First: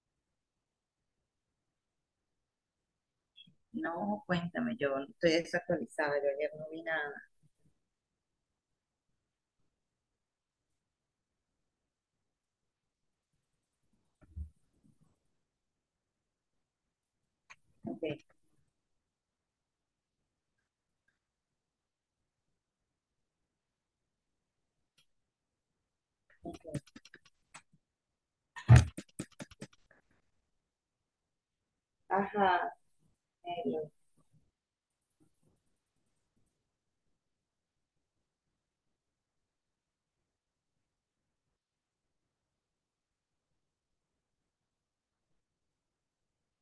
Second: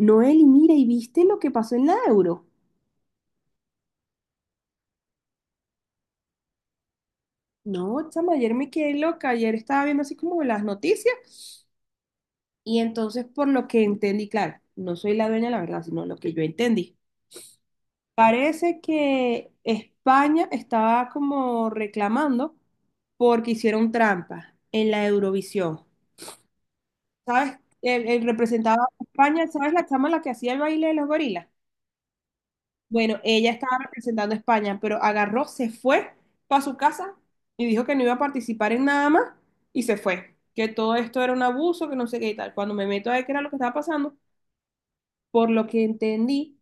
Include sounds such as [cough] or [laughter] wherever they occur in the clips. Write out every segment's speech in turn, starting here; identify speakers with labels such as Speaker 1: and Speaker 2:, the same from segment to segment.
Speaker 1: Noel, y mira, ¿y viste lo que pasó en la Euro?
Speaker 2: No, cuéntame, yo estoy desactualizada, yo ayer no vi nada.
Speaker 1: No, chama, ayer me quedé loca, ayer estaba viendo así como las noticias y entonces por lo que entendí, claro, no soy la dueña de la verdad, sino lo que yo entendí.
Speaker 2: Ok.
Speaker 1: Parece que España estaba como reclamando porque hicieron trampa en la Eurovisión. ¿Sabes? El representaba a España, ¿sabes la chama la que hacía el baile de los gorilas?
Speaker 2: Ajá,
Speaker 1: Bueno, ella estaba
Speaker 2: hello,
Speaker 1: representando a España, pero agarró, se fue para su casa y dijo que no iba a participar en nada más y se fue. Que todo esto era un abuso, que no sé qué y tal. Cuando me meto a ver qué era lo que estaba pasando, por lo que entendí,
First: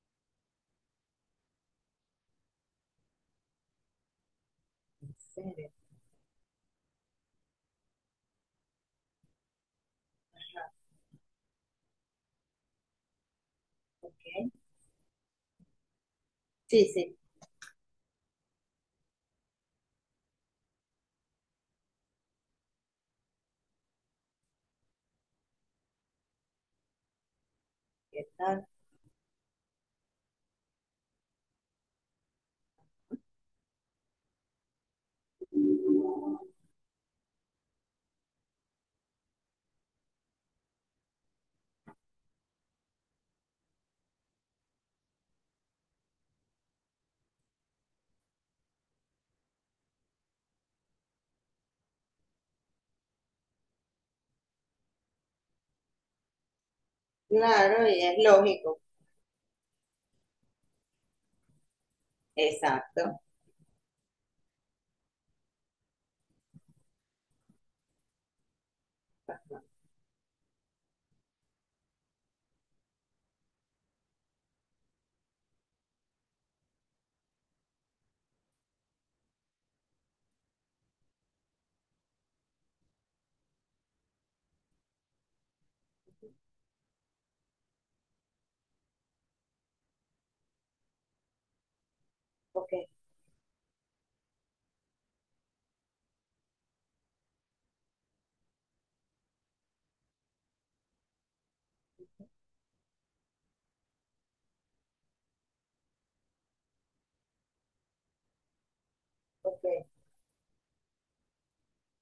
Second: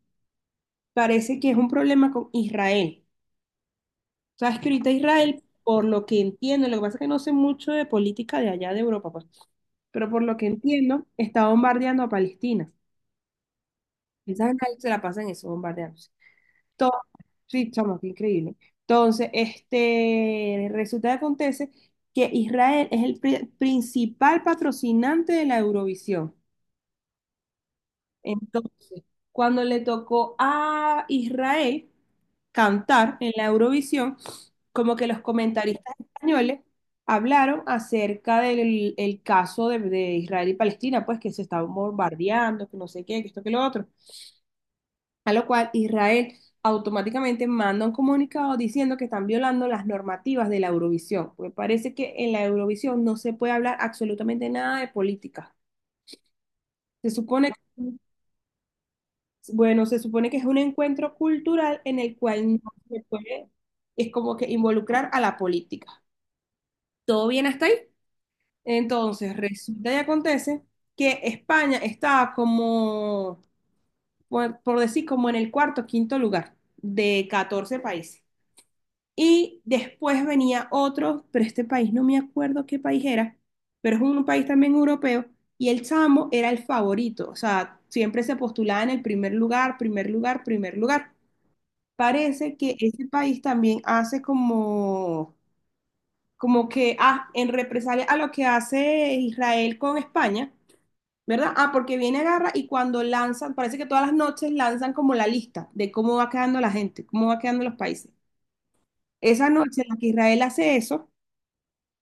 Speaker 1: parece que es un problema con Israel. Sabes que ahorita
Speaker 2: en
Speaker 1: Israel,
Speaker 2: serio,
Speaker 1: por lo que entiendo, lo que pasa es que no sé mucho de política de allá de Europa, pues, pero por lo que entiendo, está bombardeando a Palestina. Esa
Speaker 2: ok.
Speaker 1: gente se la pasa en eso, bombardeando.
Speaker 2: Sí,
Speaker 1: To-
Speaker 2: sí,
Speaker 1: Sí, chamo, qué increíble. Entonces, resulta que acontece que Israel es el principal patrocinante de la Eurovisión.
Speaker 2: ¿qué tal?
Speaker 1: Entonces, cuando le tocó a Israel cantar en la Eurovisión, como que los comentaristas españoles hablaron acerca del el caso de Israel y Palestina, pues que se estaban bombardeando, que no sé qué, que esto, que lo otro. A lo cual Israel automáticamente manda un comunicado diciendo que están violando las normativas de la Eurovisión, porque parece que en la Eurovisión no se puede hablar absolutamente nada de política. Se supone que,
Speaker 2: Claro, y es lógico.
Speaker 1: bueno, se supone que es un encuentro cultural en el cual no se
Speaker 2: Exacto.
Speaker 1: puede, es como que involucrar a la política. ¿Todo bien hasta ahí? Entonces,
Speaker 2: Ajá.
Speaker 1: resulta y acontece que España estaba como, por decir, como en el cuarto, quinto lugar de 14 países. Y después venía otro, pero este país no me acuerdo qué país era, pero es un país también europeo. Y el chamo era el favorito, o sea, siempre se postulaba en el primer lugar, primer lugar, primer lugar. Parece
Speaker 2: Ok,
Speaker 1: que ese país también hace como, como que, ah, en represalia a lo que hace Israel con España, ¿verdad? Ah, porque viene a guerra y cuando lanzan, parece que todas las noches lanzan como la lista de cómo va quedando la gente, cómo va quedando los países. Esa
Speaker 2: ok,
Speaker 1: noche en la que Israel hace eso,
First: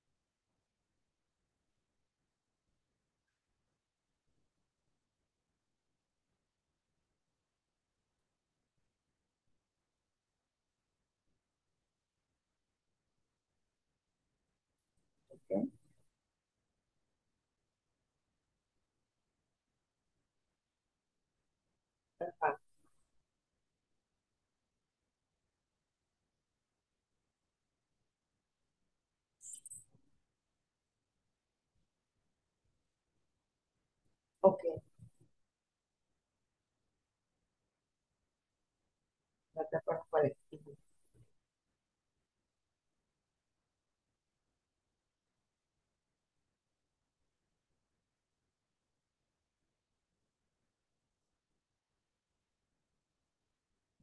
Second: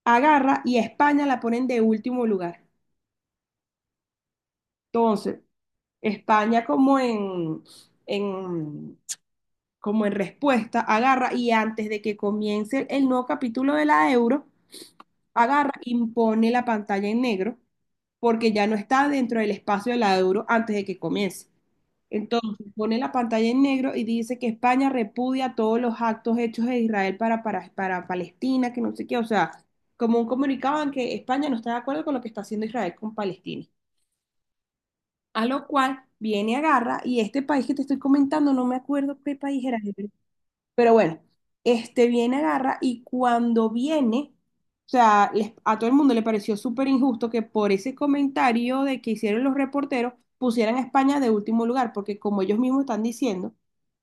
Speaker 1: agarra y a España la ponen de último lugar. Entonces, España como en- como en respuesta, agarra y antes de que comience el nuevo capítulo de la euro,
Speaker 2: ok.
Speaker 1: agarra, impone la pantalla en negro porque ya no está dentro del espacio de la euro antes de que comience.
Speaker 2: Ajá,
Speaker 1: Entonces pone la pantalla en negro y dice que España repudia todos los actos hechos de Israel para Palestina, que no sé qué, o sea, como un comunicado en que España no está de acuerdo con lo que está haciendo Israel con Palestina.
Speaker 2: ok,
Speaker 1: A lo cual viene, agarra, y este país que te estoy comentando, no me acuerdo qué país
Speaker 2: no te
Speaker 1: era,
Speaker 2: acuerdas cuál es. Ujú.
Speaker 1: pero bueno, este viene, agarra y cuando viene, o sea, a todo el mundo le pareció súper injusto que por ese comentario de que hicieron los reporteros pusieran a España de último lugar, porque como ellos mismos están diciendo,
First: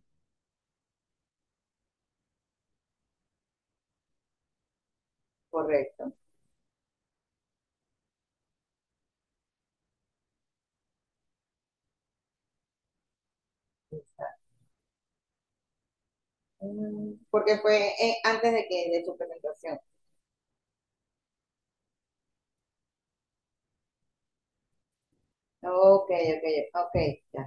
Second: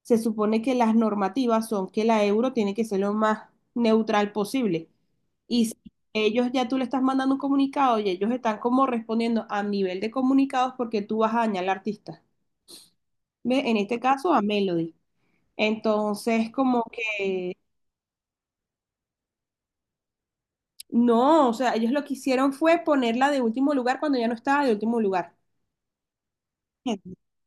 Speaker 1: se supone que las normativas son que la euro tiene que ser lo más neutral posible. Y si
Speaker 2: Correcto.
Speaker 1: ellos ya tú le estás mandando un comunicado y ellos están como respondiendo a nivel de comunicados porque tú vas a dañar al artista. ¿Ve? En este caso a
Speaker 2: Exacto.
Speaker 1: Melody. Entonces, como
Speaker 2: Mm,
Speaker 1: que
Speaker 2: porque fue antes de que de su presentación.
Speaker 1: no, o sea, ellos lo que hicieron fue ponerla de último lugar cuando ya no estaba de último lugar.
Speaker 2: Ok, ok, ok, ya,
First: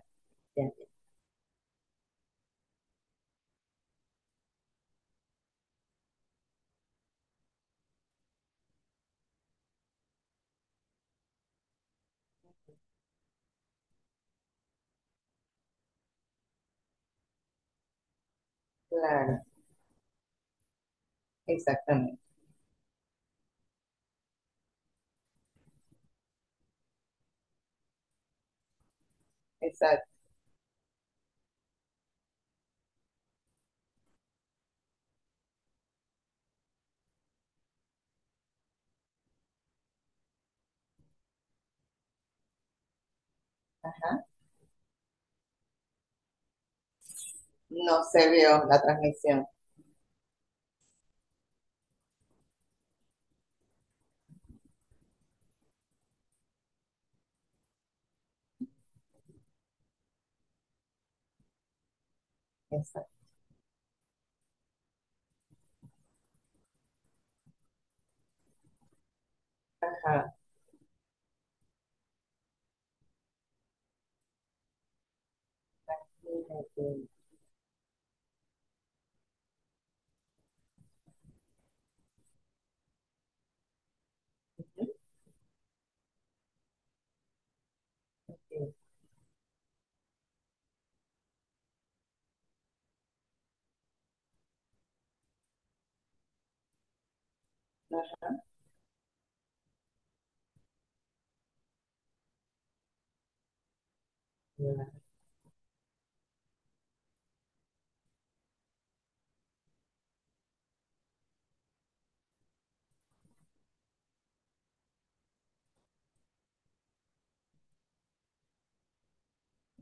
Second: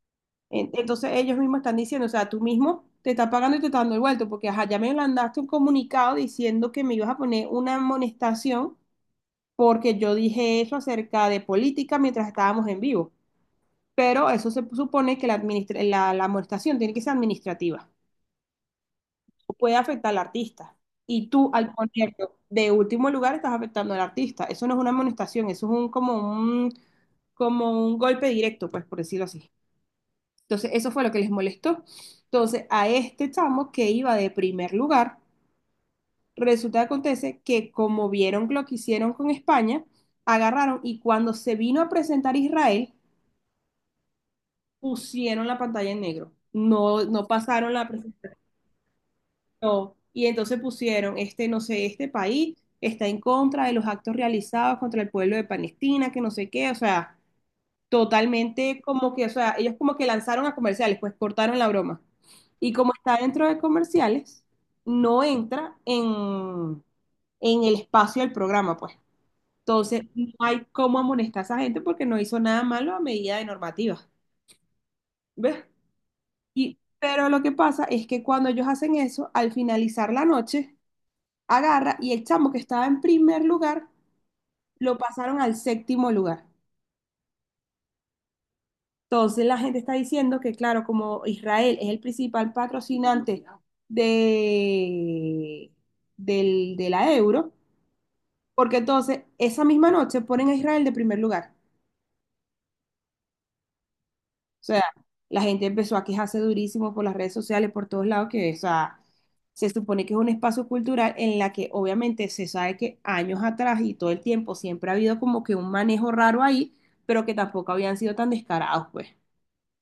Speaker 2: ya, ya.
Speaker 1: Entonces ellos mismos están diciendo, o sea, tú mismo te estás pagando y te estás dando el vuelto, porque ajá, ya me mandaste un comunicado diciendo que me ibas a poner una amonestación porque yo dije eso acerca de política mientras estábamos en vivo. Pero eso se supone que la amonestación tiene que ser administrativa.
Speaker 2: Claro,
Speaker 1: Puede afectar al artista. Y tú, al
Speaker 2: exactamente.
Speaker 1: ponerlo de último lugar, estás afectando al artista. Eso no es una amonestación, eso es un, como un como un golpe directo, pues por decirlo así.
Speaker 2: Exacto.
Speaker 1: Entonces, eso fue lo que les molestó. Entonces, a este chamo que iba de primer lugar, resulta que acontece que como vieron lo que hicieron con España, agarraron y cuando se vino a presentar Israel, pusieron la pantalla en negro. No, no pasaron la
Speaker 2: No se
Speaker 1: presentación.
Speaker 2: vio la transmisión.
Speaker 1: No. Y entonces pusieron, este, no sé, este país está en contra de los actos realizados contra el pueblo de Palestina, que no sé qué, o sea. Totalmente como que, o sea, ellos como que lanzaron a comerciales, pues cortaron la broma. Y como está
Speaker 2: Exacto.
Speaker 1: dentro de comerciales, no entra en el espacio del programa, pues. Entonces, no
Speaker 2: Ajá.
Speaker 1: hay cómo amonestar a esa gente porque no hizo nada malo a medida de normativa. ¿Ves?
Speaker 2: Mira
Speaker 1: Y,
Speaker 2: que-
Speaker 1: pero lo que pasa es que cuando ellos hacen eso, al finalizar la noche, agarra y el chamo que estaba en primer lugar,
Speaker 2: ujú,
Speaker 1: lo pasaron al séptimo lugar.
Speaker 2: que-
Speaker 1: Entonces la gente está diciendo que, claro, como Israel es el principal patrocinante de, de la euro,
Speaker 2: Ajá.
Speaker 1: porque entonces esa misma noche ponen a Israel de primer lugar. O sea,
Speaker 2: Ya.
Speaker 1: la gente empezó a quejarse durísimo por las redes sociales, por todos lados, que, o sea, se supone que es un espacio cultural en la que obviamente se sabe que años atrás y todo el tiempo siempre ha habido como que un manejo raro ahí, pero que tampoco habían sido tan descarados, pues.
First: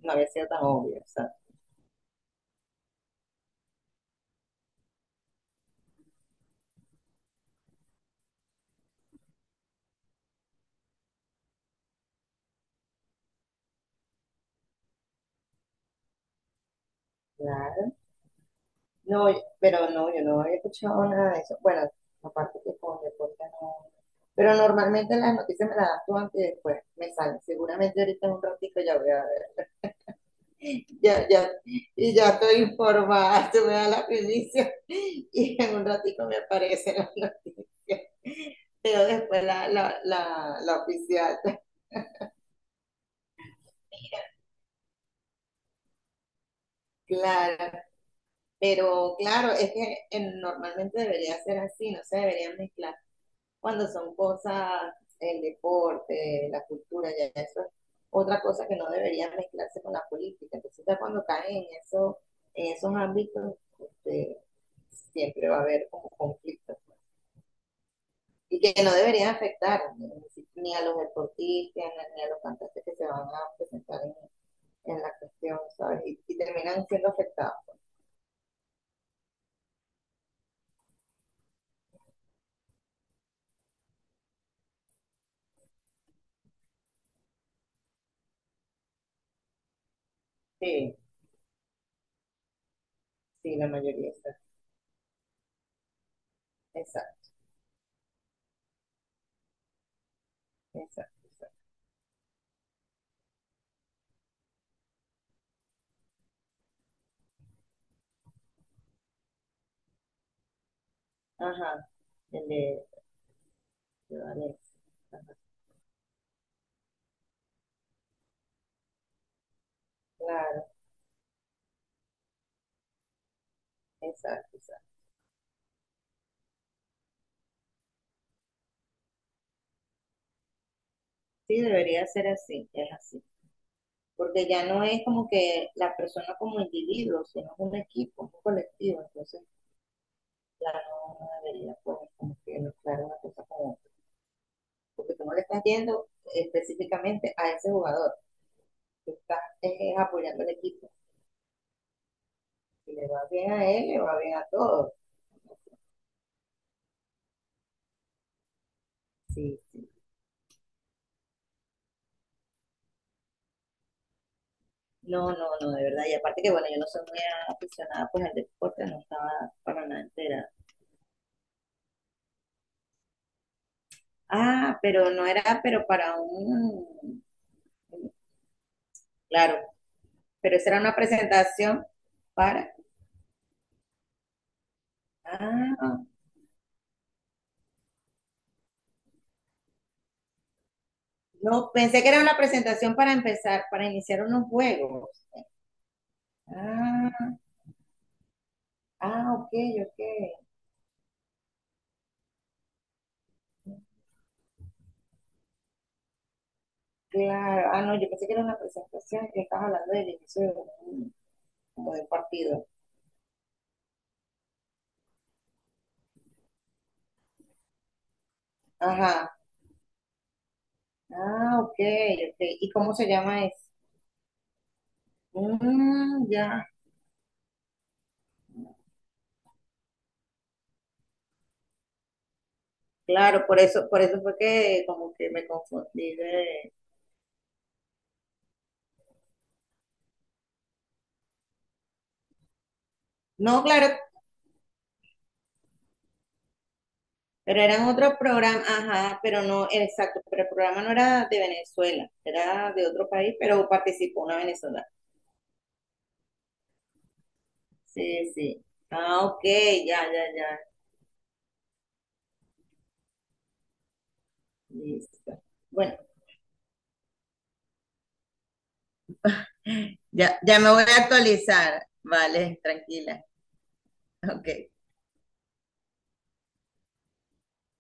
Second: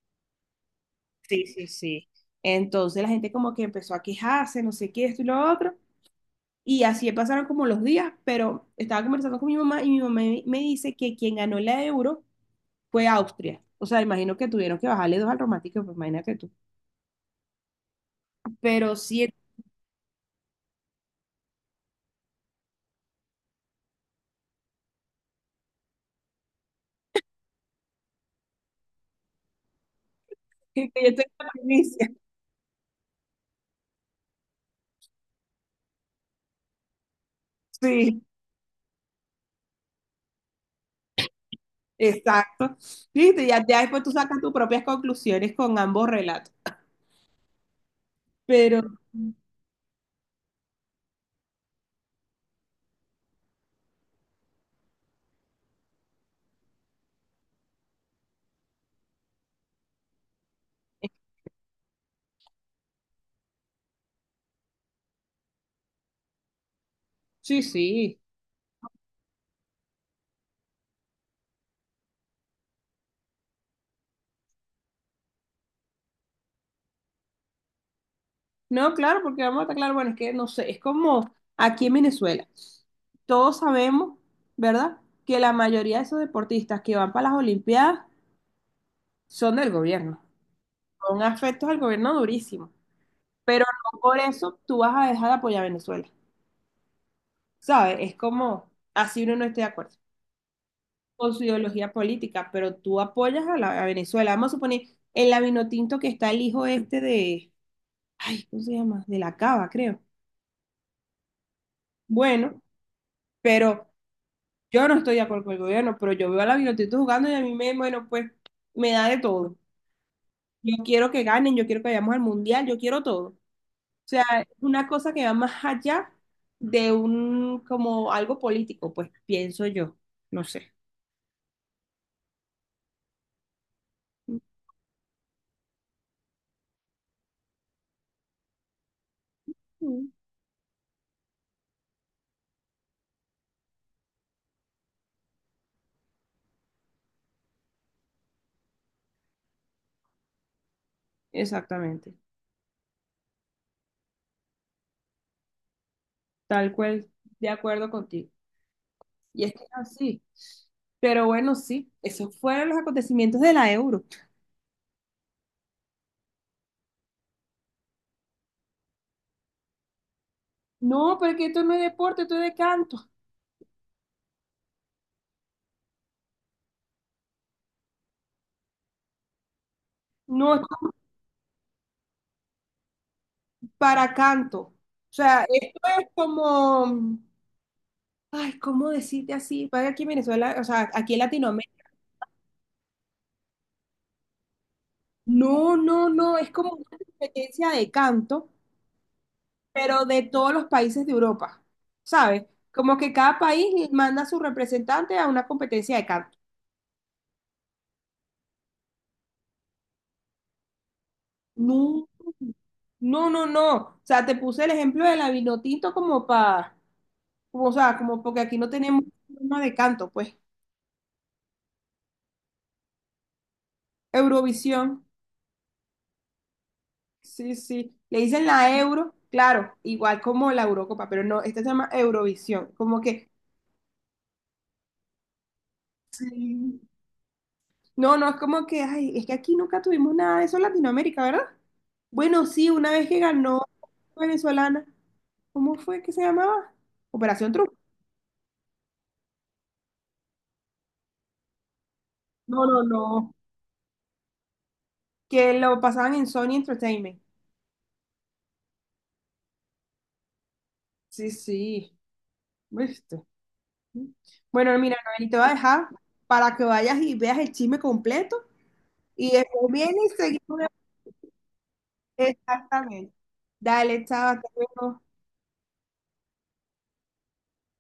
Speaker 2: No había sido tan obvio, exacto.
Speaker 1: Sí, sí, sí. Entonces la gente como que empezó a quejarse, no sé qué, esto y lo otro. Y así pasaron como los días, pero estaba conversando con mi mamá y mi mamá me dice que quien ganó la euro fue Austria. O sea, imagino que tuvieron que bajarle dos al romántico, pues imagínate tú.
Speaker 2: Claro.
Speaker 1: Pero sí,
Speaker 2: No,
Speaker 1: [laughs]
Speaker 2: pero no, yo no había escuchado nada de eso. Bueno, aparte que con deporte no. Pero normalmente las noticias me las das tú antes y después me salen. Seguramente ahorita en un ratito ya voy a ver.
Speaker 1: yo estoy
Speaker 2: Ya,
Speaker 1: con
Speaker 2: ya,
Speaker 1: la primicia.
Speaker 2: y ya estoy informada. [laughs] Tú me das la primicia y en un ratito me aparecen las noticias.
Speaker 1: Sí,
Speaker 2: Pero después la oficial. [laughs]
Speaker 1: exacto. Viste, ya, ya después tú sacas tus propias conclusiones con ambos relatos.
Speaker 2: Claro,
Speaker 1: Pero
Speaker 2: pero claro, es que normalmente debería ser así, no se deberían mezclar cuando son cosas, el deporte, la cultura, ya eso es otra cosa que no debería mezclarse con la política. Entonces ya cuando caen en eso, en esos ámbitos, este, siempre va a haber como conflictos.
Speaker 1: sí, sí.
Speaker 2: Y que no deberían afectar, ¿no?, ni a los deportistas, ni a los cantantes que se van a presentar en la cuestión, ¿sabes? Y terminan siendo afectados.
Speaker 1: No, claro, porque vamos a estar claro, bueno, es que no sé, es como aquí en Venezuela. Todos sabemos, ¿verdad? Que la mayoría de esos deportistas que van para las Olimpiadas son del gobierno.
Speaker 2: Sí,
Speaker 1: Son afectos al gobierno durísimo.
Speaker 2: sí,
Speaker 1: Pero
Speaker 2: la
Speaker 1: no
Speaker 2: mayoría
Speaker 1: por
Speaker 2: está.
Speaker 1: eso tú vas a dejar de apoyar a Venezuela.
Speaker 2: Exacto.
Speaker 1: ¿Sabes? Es como, así uno no esté de acuerdo
Speaker 2: Exacto,
Speaker 1: con su
Speaker 2: exacto.
Speaker 1: ideología política, pero tú apoyas a, la, a Venezuela. Vamos a suponer, en la Vinotinto que está el hijo este de, ay, ¿cómo se llama? De la Cava, creo.
Speaker 2: Ajá, el
Speaker 1: Bueno, pero...
Speaker 2: de Valencia.
Speaker 1: Yo no estoy de
Speaker 2: Ajá,
Speaker 1: acuerdo con el gobierno, pero yo veo a la Vinotinto jugando y a mí me, bueno, pues me da de todo.
Speaker 2: claro,
Speaker 1: Yo quiero que ganen, yo quiero que vayamos al mundial, yo quiero todo. O sea,
Speaker 2: exacto,
Speaker 1: una
Speaker 2: exacto.
Speaker 1: cosa que va más allá de un, como algo político, pues pienso yo, no sé.
Speaker 2: Sí, debería ser así, es así. Porque ya no es como que la persona como individuo, sino es un equipo, un colectivo. Entonces,
Speaker 1: Ujú.
Speaker 2: ya no, no debería pues, como que mezclar una cosa con otra. Porque tú no le estás yendo específicamente a ese jugador. Tú estás apoyando al equipo.
Speaker 1: Exactamente,
Speaker 2: Si le va bien a él, le va bien a todos.
Speaker 1: tal cual, de acuerdo contigo. Y es
Speaker 2: Sí,
Speaker 1: que es
Speaker 2: sí.
Speaker 1: así. Pero bueno, sí, esos fueron los acontecimientos de la Euro.
Speaker 2: No, no, no, de verdad. Y aparte que, bueno, yo no soy muy aficionada pues al deporte, no estaba para nada enterada.
Speaker 1: No, porque esto no es deporte, esto es de canto.
Speaker 2: Ah, pero no era, pero para un... Claro, pero
Speaker 1: No,
Speaker 2: esa era una presentación para...
Speaker 1: para canto. O sea, esto
Speaker 2: Ah,
Speaker 1: es como, ay, ¿cómo decirte así? Vaya aquí en Venezuela, o sea, aquí en
Speaker 2: no,
Speaker 1: Latinoamérica.
Speaker 2: pensé que era una presentación para empezar, para iniciar unos juegos.
Speaker 1: No, no, no, es como una
Speaker 2: Ah,
Speaker 1: competencia de canto,
Speaker 2: ah, ok, ok.
Speaker 1: pero de todos los países de Europa, ¿sabes? Como que cada país manda a su representante a una competencia de canto.
Speaker 2: Claro. Ah, no, yo pensé que era una presentación que estabas hablando del inicio de un, como de un
Speaker 1: No,
Speaker 2: partido.
Speaker 1: no, no, no. O sea, te puse el ejemplo de la Vinotinto como para, como, o sea, como porque aquí no tenemos
Speaker 2: Ajá.
Speaker 1: forma de canto, pues.
Speaker 2: Ah, ok, ok. ¿Y cómo se llama eso?
Speaker 1: Eurovisión.
Speaker 2: Mm, ya,
Speaker 1: Sí, sí. Le dicen la Euro, claro, igual como la Eurocopa, pero no, esta se llama Eurovisión. Como que,
Speaker 2: claro, por eso fue que como que me confundí de...
Speaker 1: sí. No, no, es como que, ay, es que aquí nunca tuvimos nada de eso en Latinoamérica, ¿verdad? Bueno, sí, una vez que ganó
Speaker 2: No, claro,
Speaker 1: venezolana, ¿cómo fue que se llamaba? Operación
Speaker 2: pero
Speaker 1: Triunfo.
Speaker 2: eran otro programa, ajá, pero no, exacto, pero el programa no era de Venezuela,
Speaker 1: No,
Speaker 2: era
Speaker 1: no,
Speaker 2: de otro
Speaker 1: no.
Speaker 2: país, pero participó una venezolana.
Speaker 1: Que lo pasaban en Sony Entertainment.
Speaker 2: Sí, sí. Ah, ok, ya, ya, ya.
Speaker 1: Sí, sí. Listo. Bueno, mira, Noel, te
Speaker 2: Listo.
Speaker 1: voy a dejar
Speaker 2: Bueno,
Speaker 1: para que vayas y veas el chisme completo y después vienes y
Speaker 2: ya, ya
Speaker 1: seguimos.
Speaker 2: me voy a actualizar. Vale,
Speaker 1: Exactamente.
Speaker 2: tranquila.
Speaker 1: Dale, chao, hasta
Speaker 2: Ok.
Speaker 1: luego.